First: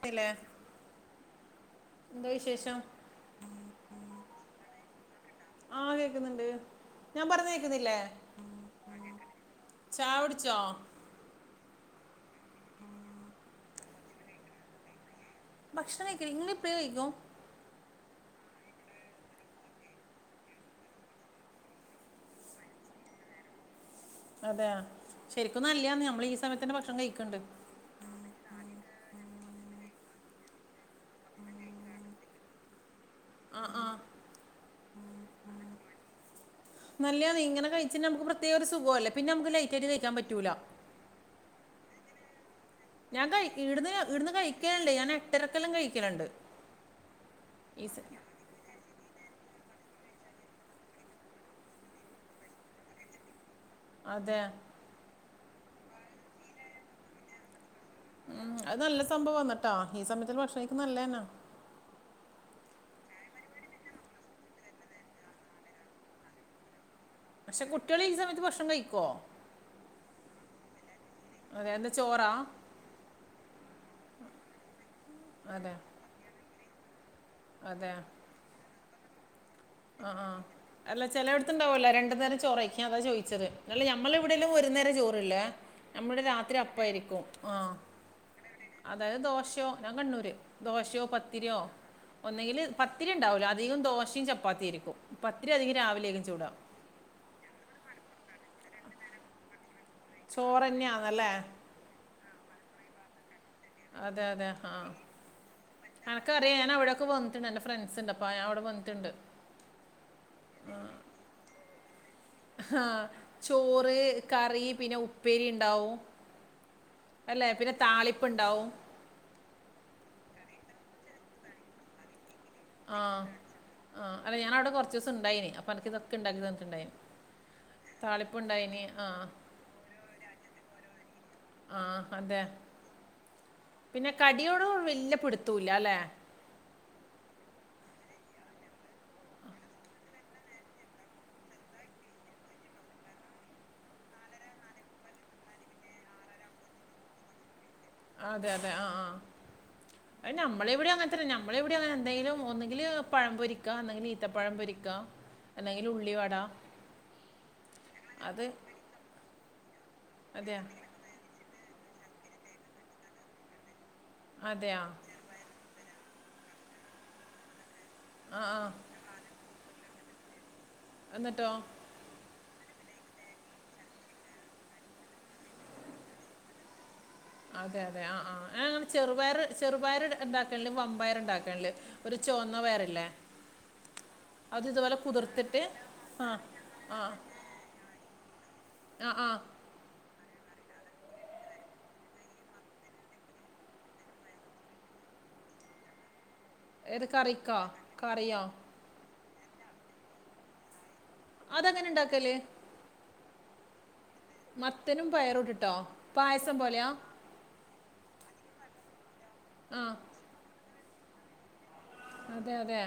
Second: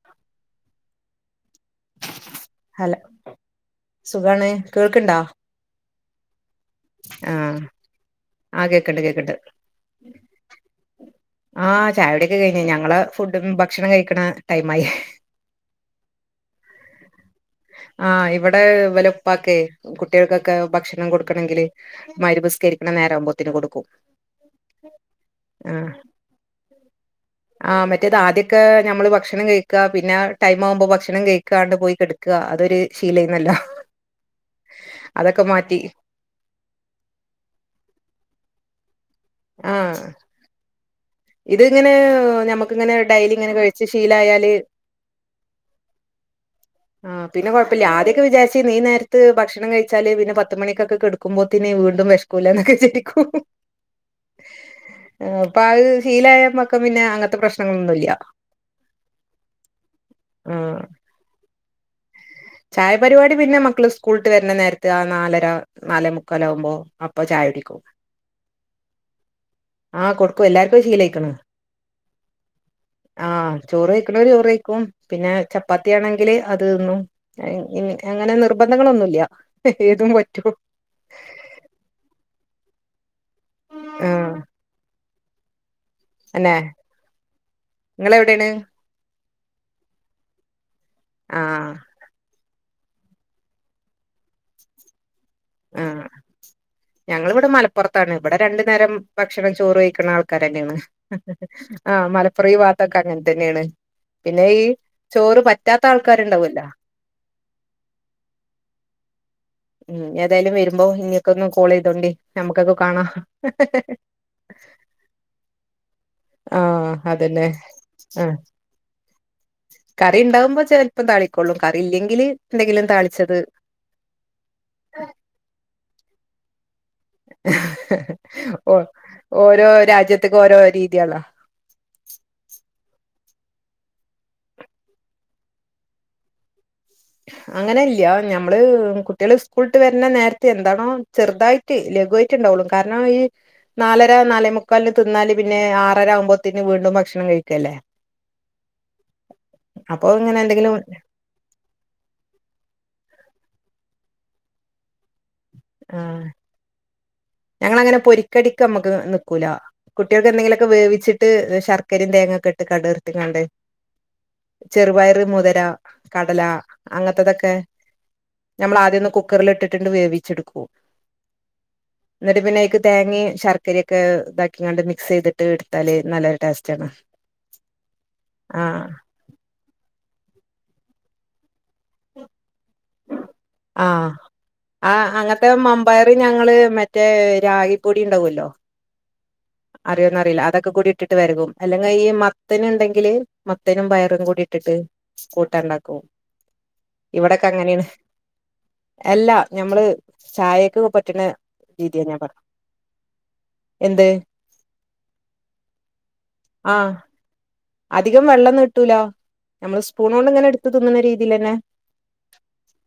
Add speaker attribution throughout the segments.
Speaker 1: ന്നില്ലേ. ന്താ വിശേഷം
Speaker 2: ഹലോ സുഖാണ്. കേൾക്ക് ഇണ്ടോ?
Speaker 1: ആഹ് കേക്ക്ന്ന് ഇണ്ട്. ഞാം പർഞ്ഞെ
Speaker 2: ആഹ്
Speaker 1: കേക്ക്ന്നില്ലെ? ആഹ് കേക്ക്ണ്ട്. ചായ കുട്ച്ചോ?
Speaker 2: ആഹ് ചായുടി ഒക്കെ കഴ്ഞ്ഞ് ഞങ്ങളെ ഫുഡും ഭക്ഷണം കഴിക്ക്ണ ടൈമായി
Speaker 1: ഭക്ഷണം കഴിക്കെൽ ഇങ്ങെൾ ഇപ്പഴെ കഴിക്കോ?
Speaker 2: ആഹ് ഇവടെ ഇവലെ ഉപ്പാക്കെയ് കുട്ടികൾക്കൊക്കെ ഭക്ഷണം കൊട്ക്കണെങ്കിൽ മഹ്‌രിബ് നിസ്ക്കെരിക്ക്ണ നേരം ആവുമ്പോത്തിന് കൊട്ക്കും
Speaker 1: അതെയാ ശരിക്കും നല്ലയാന്നെ നമ്മെൾ ഈ സമയത്തെന്നെ ഭക്ഷണം കഴിക്കെണ്ടെയ്
Speaker 2: ആഹ് മറ്റേത് ആദ്യൊക്കെ നമ്മള് ഭക്ഷണം കഴിക്കാ പിന്നെ ടൈം ആ വ്മ്പൊ ഭക്ഷണം കഴിക്കാണ്ട് പോയി കെട്ക്ക ക്കാ അതൊര് ശീലായ്ക്ക്ണല്ലോ
Speaker 1: ആഹ്
Speaker 2: അതൊക്കെ മാറ്റി
Speaker 1: നല്ലയാന്നെ ഇങ്ങനെ കയിച്ചാ നമ്മെക്ക് പ്രത്യേക ഒരു സുഖു അല്ലെ പിന്നെ നമ്മെക്ക് ലെയ്റ്റായിറ്റ് കയ്ക്കാൻ പറ്റൂലാ
Speaker 2: ഇത് ഇങ്ങനെ ഹ് ഞമ്മ
Speaker 1: ഞാം കഴിക്കി ഈട്ന്ന് ഞാ ഈട്ന്ന് കഴിക്കെൽ ഇണ്ട് ഞാൻ എട്ടെരെക്ക് എല്ലാം കഴിക്കെൽ ഇണ്ട്
Speaker 2: ആഹ് പിന്നെ കൊഴപ്പ ഇല്ല ആദ്യൊക്കെ വിചാര്ച്ചിര്ന്നി ഈ നേര് ത്ത് ഭക്ഷെണം കഴിച്ചാൽ പിന്നെ പത്ത് മണിക്കൊക്കെ കെട്ക്കുമ്പോത്തിന് വീണ്ടും വെശ്ക്കൂലെന്നൊക്കെ വിചാരിക്കും
Speaker 1: അതെ
Speaker 2: ഏഹ് ഇപ്പ അഹ് ശീലായ പക്കം പിന്നെ അങ്ങത്തെ പ്രശ്നങ്ങളൊന്നും ഇല്ല്യാ
Speaker 1: ഉം അഹ് നല്ല സംഭവാന്ന് ട്ടോ ഈ സമയത്തെന്നെ
Speaker 2: ആ
Speaker 1: ഭക്ഷണം കഴിക്കുന്നെ നല്ലെയ് എന്നാ
Speaker 2: ചായപരിപാടി പിന്നെ മക്കെൾ സ്ക്കൂൾട്ട് വെര്ന്ന നേര്ത്ത് ആഹ് നാലര നാലേ മുക്കാലാവുമ്പോ അപ്പൊ ചായ
Speaker 1: പക്ഷെ കുട്ടിയെൾ ഈ സമയെത്ത് ഭക്ഷണം കഴിക്കോ?
Speaker 2: ആഹ് കൊട്ക്കും എല്ലാര്ക്കും അഹ് ശീലായിക്ക്ണ്
Speaker 1: അതെ എന്താ ചോറാ
Speaker 2: ആഹ് ചോറ് വെയ്ക്ക്ണോര് ചോറ് വൈക്കും പിന്നെ
Speaker 1: അതെ
Speaker 2: ചപ്പാത്തിയാണെങ്കിൽ അത് തിന്നും അഹ് ഇൻ
Speaker 1: അതെ
Speaker 2: അങ്ങനെ നിർബന്ധങ്ങളൊന്നും ഇല്ലാ
Speaker 1: ആഹ് ആഹ് അല്ല ചെലോട്ത്ത് ഇണ്ടാവല്ലോ രണ്ട് നേരം ചോറെയ്ക്കാ അതാ ചോയി ച്ചെത് ഇങ്ങെൾ
Speaker 2: ആ
Speaker 1: ഞമ്മളെ ഇവിടെ എല്ലാം ഒരു നേരം ചോറ് ഇല്ലെ. നമ്മുടെ രാത്രി അപ്പായിരിക്കും. ആഹ്
Speaker 2: ഇങ്ങെൾ എവിടെയാണ്?
Speaker 1: അതായെത് ദോശയോ? ഞാൻ കണ്ണൂര് ദോശയോ?
Speaker 2: ആ
Speaker 1: പത്തിരിയോ? ഒന്നെങ്കിൽ പത്തിരി ഇണ്ടാവൂലാ അധികം ദോശിം ചപ്പാത്തിം ആയിരിക്കും പത്തിരി അധികം രാവിലെക്കും ചുടാ
Speaker 2: ഞങ്ങെൾ ഇവെടെ മലപ്പൊറത്താണ് ഇബെടെ രണ്ട് നേരം ഭക്ഷണം ചോറ് കഴിക്ക്ണ ആൾക്കാരെന്നെയാണ്.
Speaker 1: ചോറന്നെയാന്നല്ലേ
Speaker 2: ആഹ് മലപ്പുറം ഈ വാത്തൊക്കെ അങ്ങെന് തെന്നെയാണ്.
Speaker 1: അതെ
Speaker 2: പിന്നെ
Speaker 1: അതെ
Speaker 2: ഈ
Speaker 1: ആഹ്
Speaker 2: ചോറ് പറ്റാത്ത ആൾക്കാര് ഇണ്ടാവോല്ലോ
Speaker 1: ക്ക് വന്ന്ട്ട് ഇണ്ട് എന്റെ ഫ്രണ്ട്സ് ഇണ്ട് അപ്പ ഞാ അവ്ടെ വന്ന്ട്ട് ഇണ്ട്
Speaker 2: ഉം ഏതായാലും വെരുമ്പോ ഇന്നെക്കൊന്ന് കോൾ ചെയ്തോണ്ടി ഞമ്മക്കൊക്കെ
Speaker 1: ആഹ്
Speaker 2: കാണാം
Speaker 1: ചോറ് കറി പിന്നെ ഉപ്പേരി ഇണ്ടാവും
Speaker 2: ആഹ് അതന്നെ
Speaker 1: അല്ലെ പിന്നെ താളിപ്പ്
Speaker 2: ആഹ്
Speaker 1: ഇണ്ടാവും
Speaker 2: കറി ഉണ്ടാവുമ്പോ ചെലൽപ്പം താളിക്കൊള്ളു കറി ഇല്ലെങ്കിൽ എന്തെങ്കിലും
Speaker 1: ആഹ്
Speaker 2: താളിച്ചെത്
Speaker 1: ആഹ് അല്ല ഞാൻ അവ്ടെ കൊർച്ചൂസം ഇണ്ടായിനി അപ്പ അൻക്ക് ഇതൊക്കെ ഇണ്ടാക്കി തന്നിട്ട് ഇണ്ടായിനി
Speaker 2: ഓഹ് ഓരോ രാജ്യത്ത്ക്ക് ഓരോ രീതിയാണ്ലോ
Speaker 1: ആഹ് അതെ പിന്നെ കടിയോടു വെല്ല്യ പിടിത്തൂല്ലാ ലെ
Speaker 2: അങ്ങനെ ഇല്ല്യ ഞമ്മെൾ കുട്ടിയാൾ സ്ക്കൂൾട്ട് വെര്ന്ന നേര്ത്ത് എന്താണോ ചെറ്തായി ട്ട് ലഘുവായിറ്റ് ഇണ്ടാവൊള്ളു കാര്ണം ഈ നാലെര നാലെമുക്കാൽന് തിന്നാല് പിന്നെ ആറെര ആവുമ്പോത്തിന് വീണ്ടും ഭക്ഷണം കഴിക്ക അല്ലെ
Speaker 1: അതെ അതെ ആഹ് ആഹ് അഹ്
Speaker 2: ഇങ്ങനെ
Speaker 1: നമ്മളെ
Speaker 2: എന്തെങ്കിലും
Speaker 1: ഇവിടിം അങ്ങെന് ത്തെരം നമ്മളെ ഇവ്ടിം അങ്ങനെ എന്തെങ്കിലും ഒന്നെങ്കിൽ പഴം പൊരിക്കാ അന്നെങ്കിൽ ഈത്തപ്പഴം പൊരിക്കാ അല്ലെങ്കിൽ ഉള്ളി വടാ
Speaker 2: ഞങ്ങെൾ അങ്ങനെ പൊരിക്കടിക്ക് അമ്മെക്ക് നിക്കൂലാ കുട്ടികൾക്ക് എന്തെങ്കിലും
Speaker 1: അതെയാ
Speaker 2: ഒക്കെ വേവിച്ച് ട്ട് ശർക്കെരിം തേങ്ങിം ഒക്കെ ഇട്ട് കട് വർത്ത് കാണ്ട്
Speaker 1: അതെയാ
Speaker 2: ചെറുപയറ് മുതെര, കടല, അങ്ങത്തതൊക്കെ
Speaker 1: ആഹ് ആഹ്
Speaker 2: ഞമ്മെൾ ആദ്യം ഒന്ന് കുക്കറ്ൽ ഇട്ട്ട്ട് ഇണ്ട് വേവി ഒച്ചെടുക്കോ
Speaker 1: എന്നിട്ടോ
Speaker 2: എന്നിട്ട് പിന്നെ അതിക്ക് തേങ്ങയും ശർക്കരയ ഒക്കെ ഇതാക്കിണ്ട് മിക്സ് ചെയ്തിട്ട് എടുത്താല് നല്ലൊരു ടേസ്റ്റാണ്
Speaker 1: അതെ അതെ ആ ആങ്ങനെ ചെറുപയറ് ചെറുപയറ് ഉണ്ടാക്കല് വമ്പയർ ഉണ്ടാക്കണല്ലെ ഒരു ചുവന്ന പയറില്ലേ
Speaker 2: ആ
Speaker 1: അത്
Speaker 2: ഹ്ആ
Speaker 1: ഇതുപോലെ
Speaker 2: അങ്ങനത്തെ
Speaker 1: കുതിർത്തിട്ട്
Speaker 2: മമ്പയർ
Speaker 1: ആ
Speaker 2: ഞങ്ങള് മറ്റേ രാഗിപ്പൊടി ഉണ്ടാകുമല്ലോ
Speaker 1: ആഹ് ആഹ്
Speaker 2: അറിയോന്നറിയില്ല അതൊക്കെ കൂടി ഇട്ടിട്ട് വെരകും അല്ലെങ്കിൽ ഈ മത്തന് ണ്ടെങ്കില് മത്തനും പയറും കൂടി ഇട്ടിട്ട് കൂട്ടാണ്ടാക്കും
Speaker 1: ഏത്
Speaker 2: ഇവെടെക്കെ
Speaker 1: കറിക്കോ
Speaker 2: അങ്ങനെയാണ്
Speaker 1: കറിയോ
Speaker 2: എല്ലാ ഞമ്മെൾ ചായെക്ക് പറ്റ്ണെ
Speaker 1: അത് എങ്ങനെ ഇണ്ടാക്കെൽ
Speaker 2: എന്ത്
Speaker 1: മത്തനും പയറും ഇട്ടിട്ടോ പായസം പോലെയാ
Speaker 2: ആഹ് അധികം വെള്ളം നി ട്ടുലാ
Speaker 1: ആ
Speaker 2: നമ്മള് സ്പൂൺ കൊണ്ട് ഇങ്ങനെ എടുത്ത് തിന്നുന്ന രീതിയിൽ തന്നെ
Speaker 1: അതെ അതെ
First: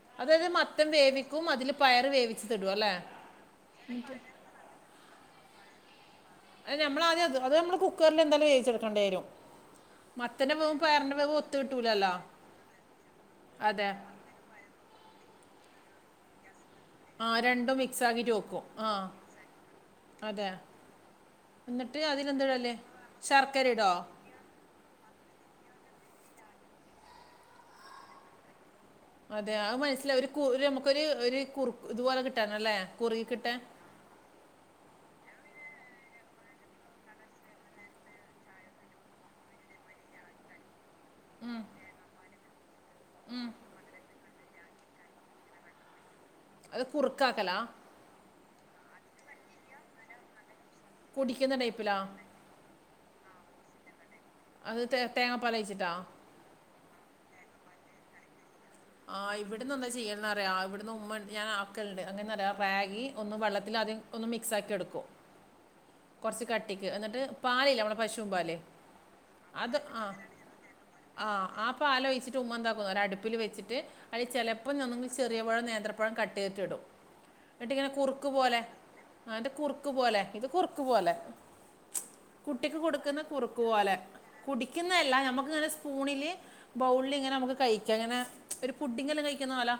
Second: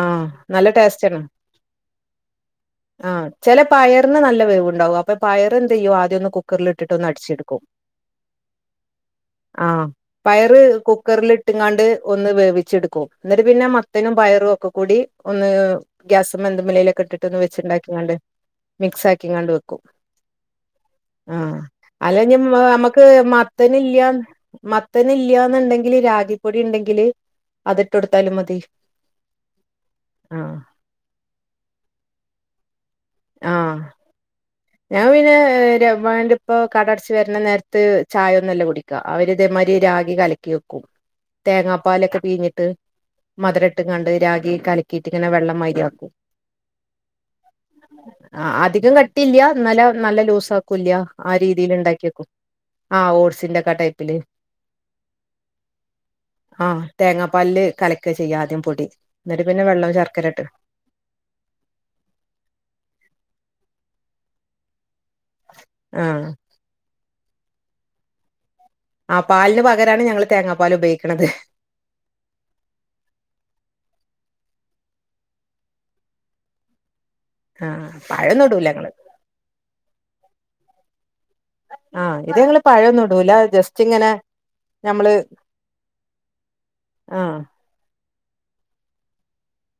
Speaker 2: ആ
Speaker 1: അതായത്
Speaker 2: നല്ല
Speaker 1: മത്തൻ
Speaker 2: ടേസ്റ്റാണ്
Speaker 1: വേവിക്കും അതിൽ പയർ വേവിച്ചിട്ട് ഇടും അല്ലേ
Speaker 2: ആ ചില പയറിന് നല്ല വേവുണ്ടാവും പ്പപയറെന്ത്ചെയ്യും ആദ്യൊന്നു കു
Speaker 1: അത് നമ്മൾ ആദ്യംഅത് അത് നമ്മള് കുക്കറിൽ എന്തായാലും വേവിച്ചെടുക്കേണ്ടി വരും
Speaker 2: ആ
Speaker 1: മത്തൻ്റെ
Speaker 2: പയറ്
Speaker 1: വേവും പയറിൻ്റെ വേവും ഒത്തു
Speaker 2: കുക്കറിൽട്ടുംങ്ങാണ്ട്
Speaker 1: കിട്ടൂലല്ലോ
Speaker 2: ഒന്ന് വേവിച്ചെടുക്കും എന്നിട്ട് പിന്നെ
Speaker 1: അതെ
Speaker 2: മത്തനും പയറും ഒക്കെ കൂടി ഒന്ന് ഗ്യാസുമെന്തു മിലൊക്കെ
Speaker 1: ആ
Speaker 2: ഇട്ടിട്ടൊന്ന്
Speaker 1: രണ്ടും മിക്സ്
Speaker 2: വെച്ചുണ്ടാക്കിണ്ട്
Speaker 1: ആക്കിയിട്ട് വെക്കും ആ
Speaker 2: മിക്സ് ആക്കിങ്ങണ്ട് വെക്കും
Speaker 1: അതെ
Speaker 2: ആ
Speaker 1: എന്നിട്ട്
Speaker 2: അല്ലെ നി
Speaker 1: അതിലെന്തിടല്ലേ
Speaker 2: നമ്മക്ക്
Speaker 1: ശർക്കര ഇടോ
Speaker 2: മത്തനില്ല മത്തനില്ലന്നുണ്ടെങ്കില് രാഗിപ്പൊടി ഉണ്ടെങ്കില് അതിട്ട് കൊടുത്താലും മതി
Speaker 1: അതെ അത് മനസ്സില ഒരു കു
Speaker 2: ആഹ്
Speaker 1: ഒരു നമുക്കൊ ഒരു ഒരു കുറു ഇതുപോലെ കിട്ടാനല്ലേ കുറുകി കിട്ടാൻ
Speaker 2: ആഹ് ഞാൻ പിന്നെ ര മ്മാന്റുപ്പ കട അട ച്ച് വരണ നേരത്ത് ചായ ഒന്നല്ല കുടി അവര് ഇതേമാതിരി രാഗി കലക്കി വെക്കും തേങ്ങാപ്പാലൊക്കെ പിഴിഞ്ഞിട്ട് മധുര ഇട്ട് ങ്ങാണ്ട് രാഗി കല ഇതിങ്ങനെ വെള്ളം മാതിരിയാക്കും
Speaker 1: അത് കുറക്കാക്കലാ
Speaker 2: ആ അധികം കട്ടില്ല ഇന്നലാ നല്ല ലൂസ ആക്കൂല്ല ആ
Speaker 1: കുടിക്കുന്ന
Speaker 2: രീതിൽ
Speaker 1: ടൈപ്പിലാ
Speaker 2: ഇണ്ടാക്കിവെ ക്കും ആ ഓട്സിന്റെ ഒ കെ ആടൈ പ്പില്
Speaker 1: അത് തെ തേങ്ങാപ്പാലൊഴിച്ചിട്ടോ
Speaker 2: ആ തേങ്ങാപ്പാലില് കലക്ക ചെയ്യ ആദ്യം പൊടി
Speaker 1: ആ
Speaker 2: എന്നിട്ട് പിന്നെ
Speaker 1: ഇവിടന്ന് എന്താ
Speaker 2: വെള്ളം ശർക്കര
Speaker 1: ചെയ്യണംന്ന്
Speaker 2: ഇട്ട്
Speaker 1: അറിയ ഇവിടന്ന് ഉമ്മൻ ഞാൻ ക്കലുണ്ട് എങ്ങാനെന്നാരോയോ രാഗി ഒന്ന് വെള്ളത്തിൽ ആദ്യം ഒന്ന് മിക്സ്‌ ആക്കി എടുക്കും
Speaker 2: ആഹ്
Speaker 1: കുറച്ച് കട്ടിക്ക് എന്നിട്ട് പാലില്ലെ നമ്മടെ പശുവും പാല്
Speaker 2: ആ പാലിന്
Speaker 1: അത്
Speaker 2: പകരാണ് ഞങ്ങള് തേങ്ങാ പാൽ ഉപയോഗിക്കണത്
Speaker 1: പാല് ഒഴിച്ചിട്ട് ഉമ്മ എന്താക്കുന്നു ഒ അടുപ്പിൽ വച്ചിട്ട് അതില് ചിലപ്പോ ചെറിയ പഴം നേന്ത്രപ്പഴം കട്ട് ചെയ്തിട്ട് ഇടും
Speaker 2: ആഹ്
Speaker 1: എന്നട്ടിങ്ങനെ കുറുക്ക്
Speaker 2: പഴൊന്നും
Speaker 1: പോലെ
Speaker 2: ഇടൂല ഞങ്ങള്
Speaker 1: ആതെ കുറുക്ക് പോലെ ഇത് കുറുക്ക് പോലെ
Speaker 2: ആഹ് ഇത് ഞങ്ങള്
Speaker 1: കുട്ടിക്ക്
Speaker 2: പഴൊന്നും
Speaker 1: കൊടുക്കുന്ന
Speaker 2: ഇടൂല
Speaker 1: കുറുക്കു
Speaker 2: ജസ്റ്റ്
Speaker 1: പോലെ
Speaker 2: ഇങ്ങനെ ഞമ്മള്
Speaker 1: കുടിക്കുന്നതല്ല നമുക്കിങ്ങനെ സ്പൂണില് ബൗളിൽ ഇങ്ങനെ
Speaker 2: ആഹ്
Speaker 1: നമുക്ക് കഴിക്കാം ഇങ്ങനെ ഒരു പുഡിങ്ങെല്ലാം കഴിക്കുന്നോ പോലാ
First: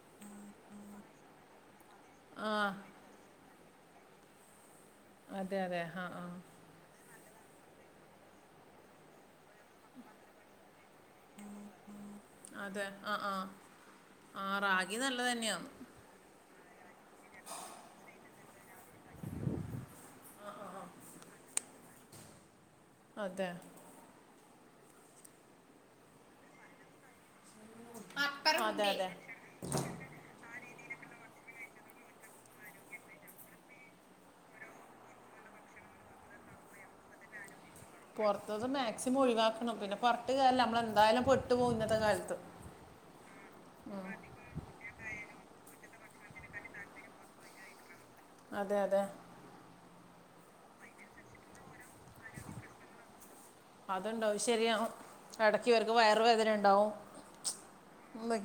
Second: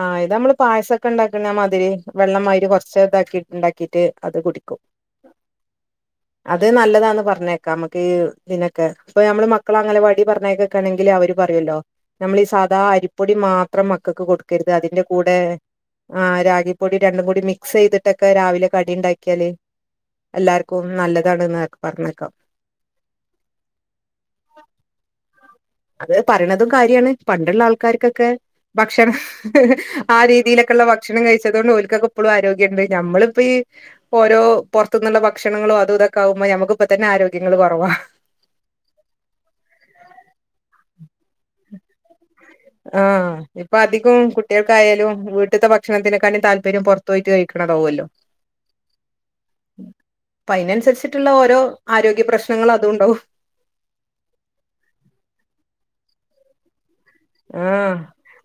Speaker 2: ആ ഇത് നമ്മള് പായസൊക്കെ ഉണ്ടാക്കുന്ന മാതിരി വെള്ളം
Speaker 1: ആ
Speaker 2: മാരിര് കുറച്ച ഇതാക്കിട്ട് ഇണ്ടാക്കിട്ട് അത് കുടിക്കും
Speaker 1: അതെ അതെ ആഹ് ആ
Speaker 2: അത് നല്ലതാന്ന് പറഞ്ഞേക്കാം നമുക്ക് ഇതിനൊക്കെ ഇപ്പൊ നമ്മള് മക്കള അംഗൻവാടി പറഞ്ഞയക്ക ക്കണങ്കിൽ അവര് പറയുല്ലോ നമ്മളീ സാദാ
Speaker 1: അതെ ആ
Speaker 2: അരിപ്പൊടി
Speaker 1: ആ
Speaker 2: മാത്രം മക്കൾക്ക് കൊടുക്ക
Speaker 1: ആ റാഗി
Speaker 2: ക്കരുത്അതിന്റെ
Speaker 1: നല്ലത്
Speaker 2: കൂടെ
Speaker 1: തന്നെയാണ്
Speaker 2: ആ രാഗി പൊടി രണ്ടും കൂടി മിക്സ് ചെയ്തിട്ടൊക്കെ രാവിലെ കടി ഉണ്ടാക്കിയാല് എല്ലാർക്കും നല്ലതാണ് ന്നു എന്നപറഞ്ഞേക്കാം
Speaker 1: അതെ
Speaker 2: അത് പറയണതും കാര്യമാണ്! പണ്ടുള്ള ആൾക്കാർക്കൊക്കെ
Speaker 1: അതെ അതെ
Speaker 2: ഭക്ഷണം... ആ രീതിയിലൊക്കെയള്ള ഭക്ഷണം കഴിച്ചത് കൊണ്ട് ഓൽക്കൊക്കെ എപ്പോഴും ആരോഗ്യുണ്ട്! ഞമ്മളിപ്പോ ഈ... ഓരോ പുറത്തു നിന്നുള്ള ഭക്ഷണങ്ങളും അതും ഇതൊക്കെ ആകുമ്പോ ഞമ്മക്കിപ്പ തന്നെ ആരോഗ്യങ്ങൾ കുറവാ.. !
Speaker 1: പുറത്തൂന്ന് മാക്സിമം ഒഴിവാക്കണം. പിന്നെ പറഞ്ഞിട്ട് കാര്യം ഇല്ല നമ്മൾ എന്തായാലും പെട്ടു പോവും ഇന്നത്തെ കാലത്ത്.. !
Speaker 2: ആഹ്! ഇപ്പൊ അധികം കുട്ടികൾക്കായാലും വീട്ടത്തെ ഭക്ഷണത്തിനെക്കാ ണ്ടിം താല്പര്യം പുറത്തു പോയിട്ട് കഴിക്കണതാവുല്ലോ?
Speaker 1: അതെ! അതെ!
Speaker 2: അപ്പൊ അതിനനുസരിച്ചിട്ടുള്ള ഓരോ ആരോഗ്യ പ്രശ്നങ്ങളും അതും ഉണ്ടാവും.
Speaker 1: അതുണ്ടാവും ശരിയാ... ! ഇടക്കിവർക്ക് വയറു വേദന ഉണ്ടാവും. !
Speaker 2: ആ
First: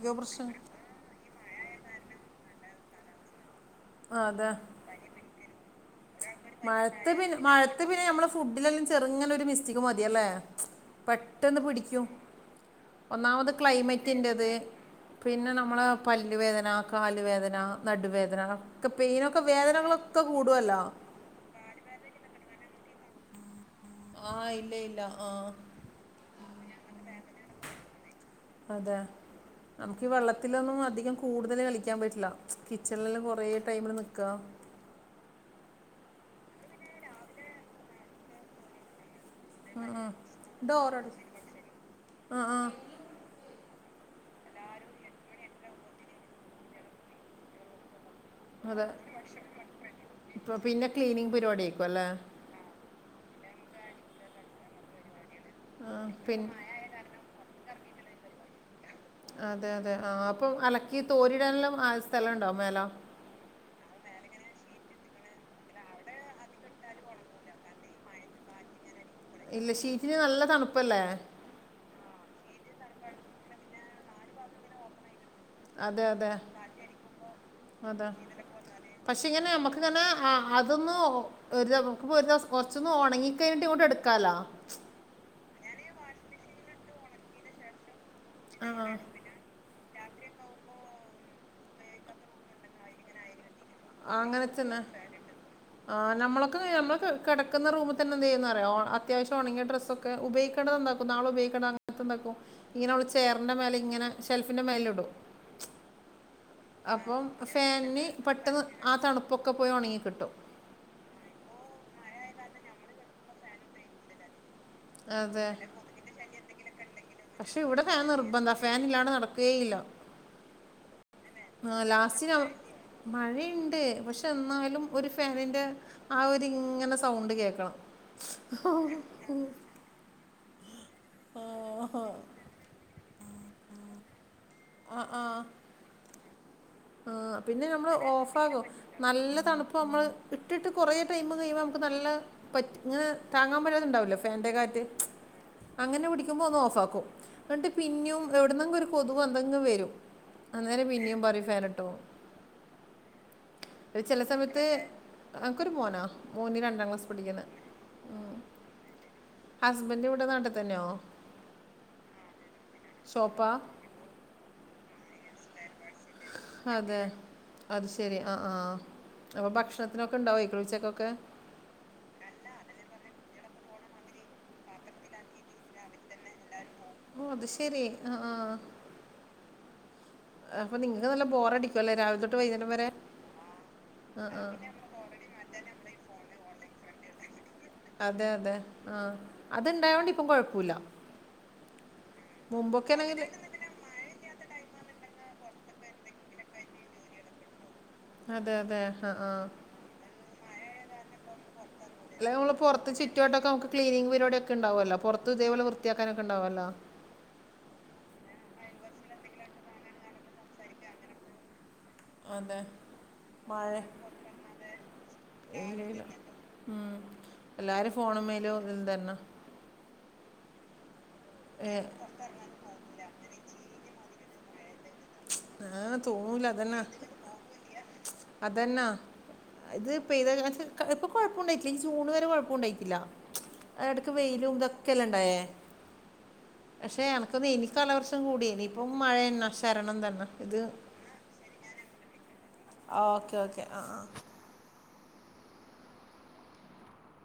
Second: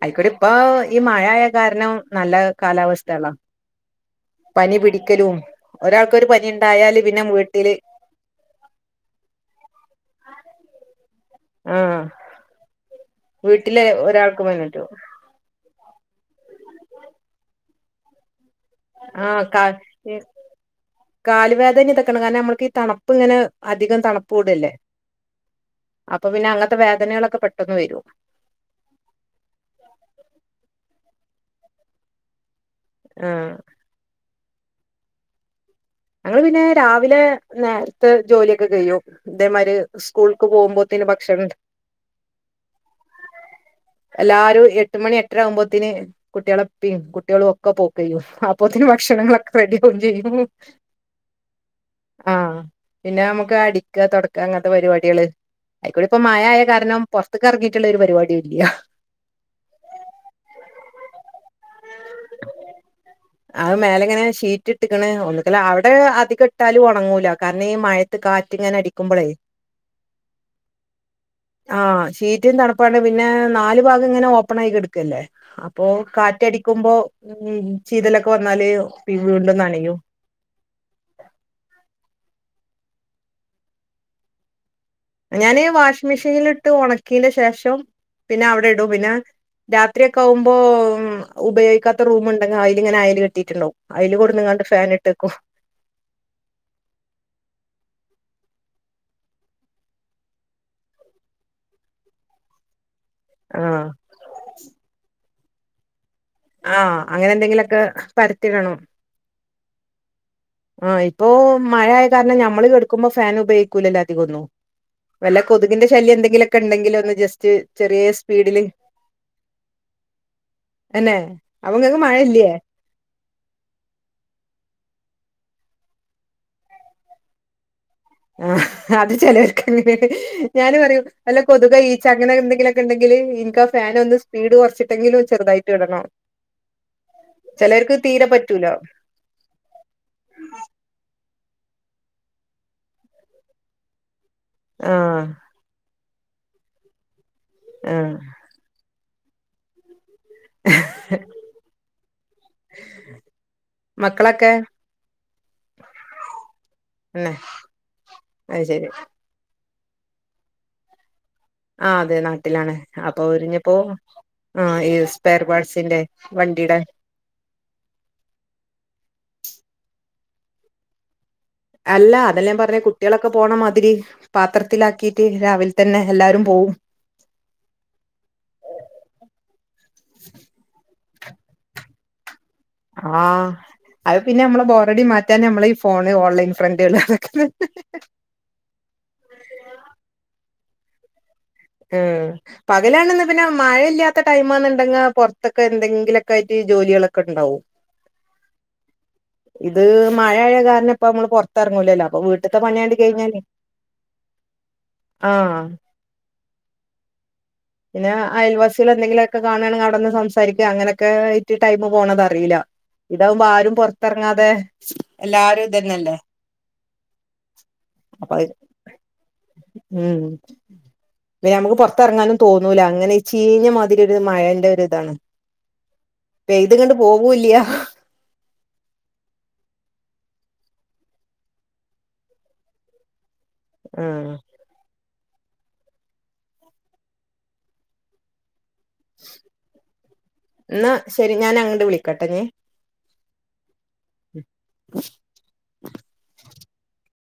Speaker 2: അയിക്കോടി ഇപ്പൊ ഈ മഴ ആയ കാരണം നല്ല കാലാവസ്ഥയണല്ലോ?
Speaker 1: അതെ
Speaker 2: പനി പിടിക്കലും,, ഒരാൾക്കൊരു പനി ഉണ്ടായാല്
Speaker 1: മഴത്ത്
Speaker 2: പിന്നെ വീട്ടില്...
Speaker 1: മഴത്ത് പിന്നെ നമ്മളെ ഫുഡിലെല്ലാം ചെറുങ്ങനെ ഒരു മിസ്റ്റേക്ക് മതിയല്ലേ? പെട്ടെന്ന്
Speaker 2: ആഹ്
Speaker 1: പിടിക്കും. ഒന്നാമത്
Speaker 2: വീട്ടില് ഒരാൾക്ക്
Speaker 1: ക്ലൈമറ്റിന്റത്..
Speaker 2: പനി പറ്റും !
Speaker 1: പിന്നെ നമ്മൾ പല്ലുവേദന, കാലുവേദന, നടുവേദന.... പേയിനൊക്കെ വേദനകളൊക്കെ കൂടുവല്ലോ?
Speaker 2: കാലു വേദന ഇതക്കണം കാരണം നമ്മുക്ക് തണുപ്പ ഇങ്ങനെ അധികം തണുപ്പ്
Speaker 1: ആ
Speaker 2: കൂടല്ലേ...
Speaker 1: ഇല്ല ഇല്ല ആ
Speaker 2: അപ്പൊ പിന്നെ അങ്ങനത്തെ വേദനകളൊക്കെ പെട്ടെന്ന് വരും...
Speaker 1: അത,, നമുക്ക് ഈ വെള്ളത്തിലൊന്നും അധികം കൂടുതല് കളിക്കാൻ പറ്റില്ല. ! കിച്ചണിലും
Speaker 2: ആഹ്
Speaker 1: കുറേ ടൈമിൽ നിൽക്ക..
Speaker 2: ഞങ്ങള് പിന്നെ രാവിലെ നേരത്തെ ജോലിയൊക്കെ കഴിയും.. ഇതേമാരി സ്കൂൾക്ക് പോകുമ്പോത്തേന്
Speaker 1: ഡോറടി
Speaker 2: ഭക്ഷണംണ്ട്..
Speaker 1: ആ ആ
Speaker 2: എല്ലാരും എട്ട് മണി എട്ടര ആകുമ്പോത്തന് കുട്ടികളെപ്പ്യും കുട്ടികളും ഒക്കെ പോക്കയിനും.. അപ്പോത്തീന്
Speaker 1: അതെ
Speaker 2: ഭക്ഷണങ്ങളൊക്കെ റെഡി ആകും ചെയ്യും...
Speaker 1: ഇപ്പം പിന്നെ ക്ലീനിങ് പരിപാടി ആയിരിക്കുംല്ലേ?
Speaker 2: ആഹ്! പിന്നെ, നമുക്ക് അടിക്ക തുടക്ക അങ്ങനത്തെ പരിപാടികള്... ആയിക്കൂടെ
Speaker 1: ആ
Speaker 2: ഇപ്പം മഴ
Speaker 1: പിന്നെ
Speaker 2: ആയ കാരണം പുറത്തക്ക് ഇറങ്ങിയിട്ടുള്ള ഒരു പരിപാടിയും ഇല്ല.. !
Speaker 1: അതെ അതെ ആഹ് അപ്പൊ അലക്കി തോരിടാനെല്ലാം ആ സ്ഥലം ഉണ്ടോ മേല??
Speaker 2: അത് മേലെ ഇങ്ങനെ ഷീറ്റ് ഇട്ടക്കണ് ഒന്നുകിൽ, അവിടെ അധികം ഇട്ടാലും ഉണങ്ങൂല.. കാരണം ഈ മഴത്ത് കാറ്റ് ഇങ്ങനെ അടിക്കുമ്പോളേ..
Speaker 1: ഇല്ല ഷീറ്റിന് നല്ല തണുപ്പല്ലേ?
Speaker 2: ആഹ്! ഷീറ്റും തണുപ്പാണ്ട് പിന്നെ നാല് ഭാഗം ഇങ്ങനെ ഓപ്പൺ ആയി എടുക്കും... ക്കല്ലേ? അപ്പോ
Speaker 1: അതെ അതെ
Speaker 2: കാറ്റടിക്കുമ്പോ ഉ..
Speaker 1: അതെ
Speaker 2: ചിതലൊക്കെ വന്നാല്, വീണ്ടും നനയും... !
Speaker 1: അതൊന്നു, ഒരുപ്പൊ ഒരു ദിവസ കൊറച്ചൊന്ന് ഉണങ്ങി ക്കഴിഞ്ഞിട്ട് ഇങ്ങോട്ട് എടുക്കാലാ?
Speaker 2: ഞാൻ വാഷിംങ്ങ് മെഷീനിലിട്ട് ഉണക്കിയന്റെ ശേഷം പിന്നെ
Speaker 1: ആ
Speaker 2: അവിടെ ഇടും പിന്നെ... രാത്രിയൊക്കെ ആവുമ്പോ,, ഉപയോഗിക്കാത്ത റൂം ഉണ്ടെങ്കിൽ അയില് ഇങ്ങനെ അയൽ കെട്ടിട്ടുണ്ടാവും!
Speaker 1: ആ,
Speaker 2: അതിൽ കൂടു
Speaker 1: അങ്ങനെ
Speaker 2: ന്നുങ്ങാണ്ട്
Speaker 1: തന്നെ
Speaker 2: ഫാൻ ഇട്ടേക്കും. !
Speaker 1: ആ നമ്മളൊക്കെ നമ്മ കെടക്കുന്ന റൂമെ എന്ത് ചെയ്യുന്ന അറിയോ? അത്യാവശ്യം ഉണങ്ങിയ ഡ്രസ്സോ... ക്കെ, ഉപയോഗിക്കണ്ടത് എന്താക്കും? നാളെ ഉപയോഗിക്കേണ്ട ത് എന്താക്കും.. ഇങ്ങനെയുള്ള ചെയറിൻ്റെ മേലെ,
Speaker 2: ആഹ്
Speaker 1: ഇങ്ങനെ ഷെൽഫിന്റെ മേലെ ഇടും!
Speaker 2: ആഹ്
Speaker 1: അപ്പം
Speaker 2: അങ്ങനെ എന്തെങ്കിലുമൊക്കെ
Speaker 1: ഫാനന് പെട്ടെന്ന്
Speaker 2: പരത്തിടണം
Speaker 1: ആ തണുപ്പൊക്കെ പോയി ഉണങ്ങി കിട്ടും!
Speaker 2: ആഹ്! ഇപ്പോ മഴയ കാരണം നമ്മള് കെടുക്കുമ്പോ ഫാൻ ഉപയോഗിക്കൂലല്ലാ അധികമൊന്നും.. വല്ല
Speaker 1: അതെ
Speaker 2: കൊതുകിന്റെ ശല്യം എന്തെങ്കിലുമൊക്കെ ഉണ്ടെങ്കില്, ഒന്ന് ജസ്റ്റ് ചെറിയ സ്പീഡില്...
Speaker 1: ഇതില്ലാണ്ട് നടക്കുക്കേയില്ല,
Speaker 2: തന്നെ അപ്പൊ
Speaker 1: ആ
Speaker 2: ഇങ്ങക്ക്
Speaker 1: ലാസ്റ്റിനു അവ...
Speaker 2: മഴയില്ലേ
Speaker 1: മഴയുണ്ട്! പക്ഷെ എന്നാലും ഒരു ഫാനിന്റെ... ആ ഒരിങ്ങനെ സൗണ്ട് കേക്കണം
Speaker 2: ആഹ് അത് ചിലർക്കന്നെ ഞൻ പറയും വല്ല കൊതുക ഈച്ച അങ്ങനെ എന്തെങ്കിലും ണ്ടെങ്കില് എനക്ക് ആ ഫൻ ഒന്ന് സ്പീഡ് കുറച്ചിട്ടെങ്കിലും ചെറുതായിട്ട് ഇടണം
Speaker 1: ആ പിന്നെ നമ്മള്
Speaker 2: ചെലോർക്ക് തീരെ
Speaker 1: ഓഫാകും
Speaker 2: പറ്റൂല
Speaker 1: നല്ല തണുപ്പ് നമ്മൾ ഇട്ടിട്ട് കുറേ ടൈമ് കഴിയുമ്പോൾ നമുക്ക് നല്ല പറ്റ ഇങ്ങനെ താങ്ങാൻ പറ്റാതുണ്ടാവുല്ലെ ഫാൻന്റെ കാ
Speaker 2: ആഹ്
Speaker 1: അങ്ങനെ പിടിക്കുമ്പോൾ ഒന്ന് ഓഫ് ആക്കും എന്നിട്ട്
Speaker 2: ആഹ്
Speaker 1: പിന്നും എവിടുന്നെങ്കും ഒരു കൊതുവ എന്തെങ്കിലും വരും അന്നേരം പിന്നെയും ഫാനിട്ടോ ഒരു
Speaker 2: മക്കളൊക്കെ
Speaker 1: ചിലസമയത്ത് അൻക്കൊരു മോനാ മോന് രണ്ടാം ക്ലാസ്
Speaker 2: തന്നെ
Speaker 1: പഠിക്കന്ന്
Speaker 2: അത് ശരി
Speaker 1: ഹുസ്ബന്റ് ഇവിടെ നാട്ടി തന്നെയോ
Speaker 2: ആ അതെ നാട്ടിലാണ് അപ്പൊ
Speaker 1: ഷോപ്പാ
Speaker 2: അവരിനിപ്പോ ആഹ് ഈ സ്പെയർ പാട്സിന്റെ വണ്ടിയുടെ
Speaker 1: അതെ അത് ശരി ആഹ് ആഹ് അപ്പോൾ ഭക്ഷണത്തിനൊക്കെ ഉണ്ടാവുയ്ക്കുലെ ഉച്ചക്കൊക്കെ
Speaker 2: അല്ല അതെല്ല ഞാൻ പറഞ്ഞത് കുട്ട്യാളൊക്കെ പോണ മാതിരി പാത്രത്തിലാക്കിയിട്ട് രാവിലെ തന്നെ എല്ലാരും പോവും
Speaker 1: ഓ അത് ശെരി ആഹ് ആഹ് അപ്പൊ നിങ്ങക്ക് നല്ല ബോറടിക്കുവല്ലേ രാവില തൊ ട്ട് വൈന്നേരം വരെ
Speaker 2: ആഹ് അത് പിന്നെ നമ്മളെ ബോറഡി മാറ്റാൻ നമ്മളെ ഈ ഫോണ് ഓൺലൈൻ ഫ്രണ്ടാള് അതൊക്കെ
Speaker 1: അതെ അതെ ആഹ് അത്‌ ഇണ്ടായോണ്ട് ഇപ്പം കൊഴപ്പല്ല
Speaker 2: ഏഹ്
Speaker 1: ആണെങ്കിൽ
Speaker 2: പകലാണെന്ന് പിന്നെ മഴ ഇല്ലാത്ത ടൈമാന്ന്ണ്ടെങ്കിൽ പുറത്തൊക്ക എന്തങ്കിലൊക്കെ ആയിട്ട് ജോലികളൊക്കെ ഉണ്ടാവും
Speaker 1: അതെ അതെ ആ ആ
Speaker 2: ഇത് മഴ ആയ കാരണം ഇപ്പ നമ്മള് പുറത്തിറങ്ങൂലല്ലോ അപ്പൊ വീട്ട്ത്തെ പണിയാണ്ട് കഴിഞ്ഞാല്
Speaker 1: നമക്ക് ക്ലിനിങ് പരിപാടി ഒക്കെ ഉണ്ടാവല്ലോ പുറത്ത്
Speaker 2: ആഹ്
Speaker 1: ഇതേപോലെ വൃത്തിയാക്കാനോക്കെ ഉണ്ടാവുല്ലോ
Speaker 2: പിന്നെ അയൽവാസികൾ എന്തെങ്കിലുമൊക്കെ കാണുകണെങ്കിൽ അവിടെന്ന് സംസാരിക്കുക അങ്ങനൊക്കെ ട്ട് ടൈമ് പോണത് അറീല്ല
Speaker 1: അതെ
Speaker 2: ഇതാവുബോ ആരും
Speaker 1: മഴ
Speaker 2: പൊറത്തിറങ്ങാതെ എല്ലാരും ഇതന്നെയല്ലേ
Speaker 1: ഉം എല്ലാരും ഫോണ
Speaker 2: അപ്പൊ
Speaker 1: മേലും ഇതിലും തന്നെ
Speaker 2: ഉം പിന്നെ നമുക്ക് പോറത്തിറങ്ങാനും തോന്നൂല അങ്ങനെ ചീഞ്ഞ മാതിരി ഒരു മഴേന്റെ ഒരു ഇതാണ്
Speaker 1: ആ തോന്നൂല
Speaker 2: പെയ്തിങ്ങട്ട് പോവൂല്ല്യ
Speaker 1: അതെന്ന ഇത് പെയ്ത ഇപ്പൊ കൊഴപ്പം ഉണ്ടായിട്ടില്ല ഈ ജൂൺ വരെ കൊഴപ്പുണ്ടായിട്ടില്ല എടക്ക്
Speaker 2: ആഹ്
Speaker 1: വെയിലും ഇതൊക്കെ ക്കെണ്ടായെ. പക്ഷേ അനക്ക് തോന്ന് എനി കാലാവർഷം കൂടി എനി ഇപ്പം മഴയെന്ന ശരണം തന്നെ ഇത്
Speaker 2: ന്നാ ശരി ഞാനങ്ങട്ട് വിളിക്കട്ടാ ഇനി
Speaker 1: ആഹ് ഓക്കേ ഓക്കേ ആഹ് ആഹ്